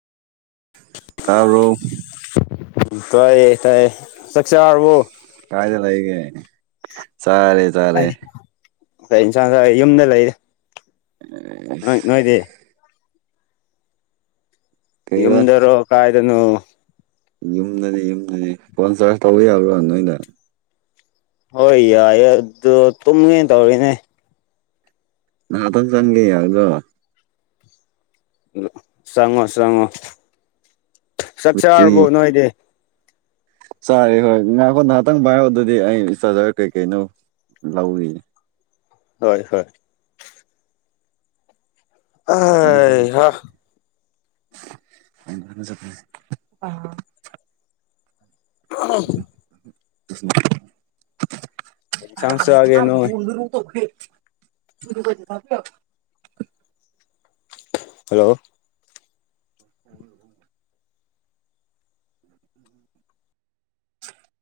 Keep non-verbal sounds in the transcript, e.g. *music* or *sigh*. ꯇꯥꯕꯣꯔ ꯎꯝ ꯇꯥꯏꯌꯦ ꯇꯥꯏꯌꯦ ꯆꯥꯛꯔꯕꯣ ꯀꯔꯥꯏꯗ ꯂꯩꯒꯦ ꯆꯔꯦ ꯆꯔꯦ ꯑ ꯌꯦꯟꯁꯥꯡ ꯑꯩ ꯌꯨꯝꯗ ꯂꯩꯔꯤ ꯅꯣꯏ ꯅꯣꯏꯗꯤ ꯀꯩꯕ ꯌꯝꯗꯔꯣ ꯀꯥꯏꯗꯅꯣ ꯌꯨꯝꯗꯅꯤ ꯌꯨꯝꯗꯅꯤ ꯐꯣꯟ ꯆꯥꯔꯖ ꯇꯧꯕ ꯌꯥꯕ꯭ꯔꯥ ꯅꯣꯏꯗ ꯍꯣꯏ ꯌꯥꯏꯌꯦ ꯑꯗꯨ ꯇꯨꯝꯒꯦꯅ ꯇꯧꯔꯤꯅꯦ ꯅꯍꯥꯛꯇꯪ ꯆꯪꯒꯦ ꯌꯥꯗꯣ ꯆꯪꯉꯣ ꯆꯪꯉꯣ ꯆꯥꯛ ꯕꯦꯇ꯭ꯔꯤ ꯆꯥꯔꯕꯣ ꯅꯣꯏꯗꯤ ꯆꯥꯔꯦ ꯍꯣꯏ ꯉꯈꯣꯟ ꯉꯍꯥꯛꯇꯪ ꯄꯥꯏꯔꯛꯑꯣ ꯑꯗꯨꯗꯤ ꯑꯩ ꯆꯥꯔꯖꯔ ꯀꯩꯀꯩꯅꯣ ꯂꯧꯏ ꯍꯣꯏ ꯍꯣꯏ ꯑꯩ ꯍꯥ *unintelligible* ꯀꯩ ꯏꯟꯁꯥꯡ *inaudible* ꯆꯥꯒꯦ ꯅꯣꯏ *unintelligible* ꯍꯜꯂꯣ *inaudible*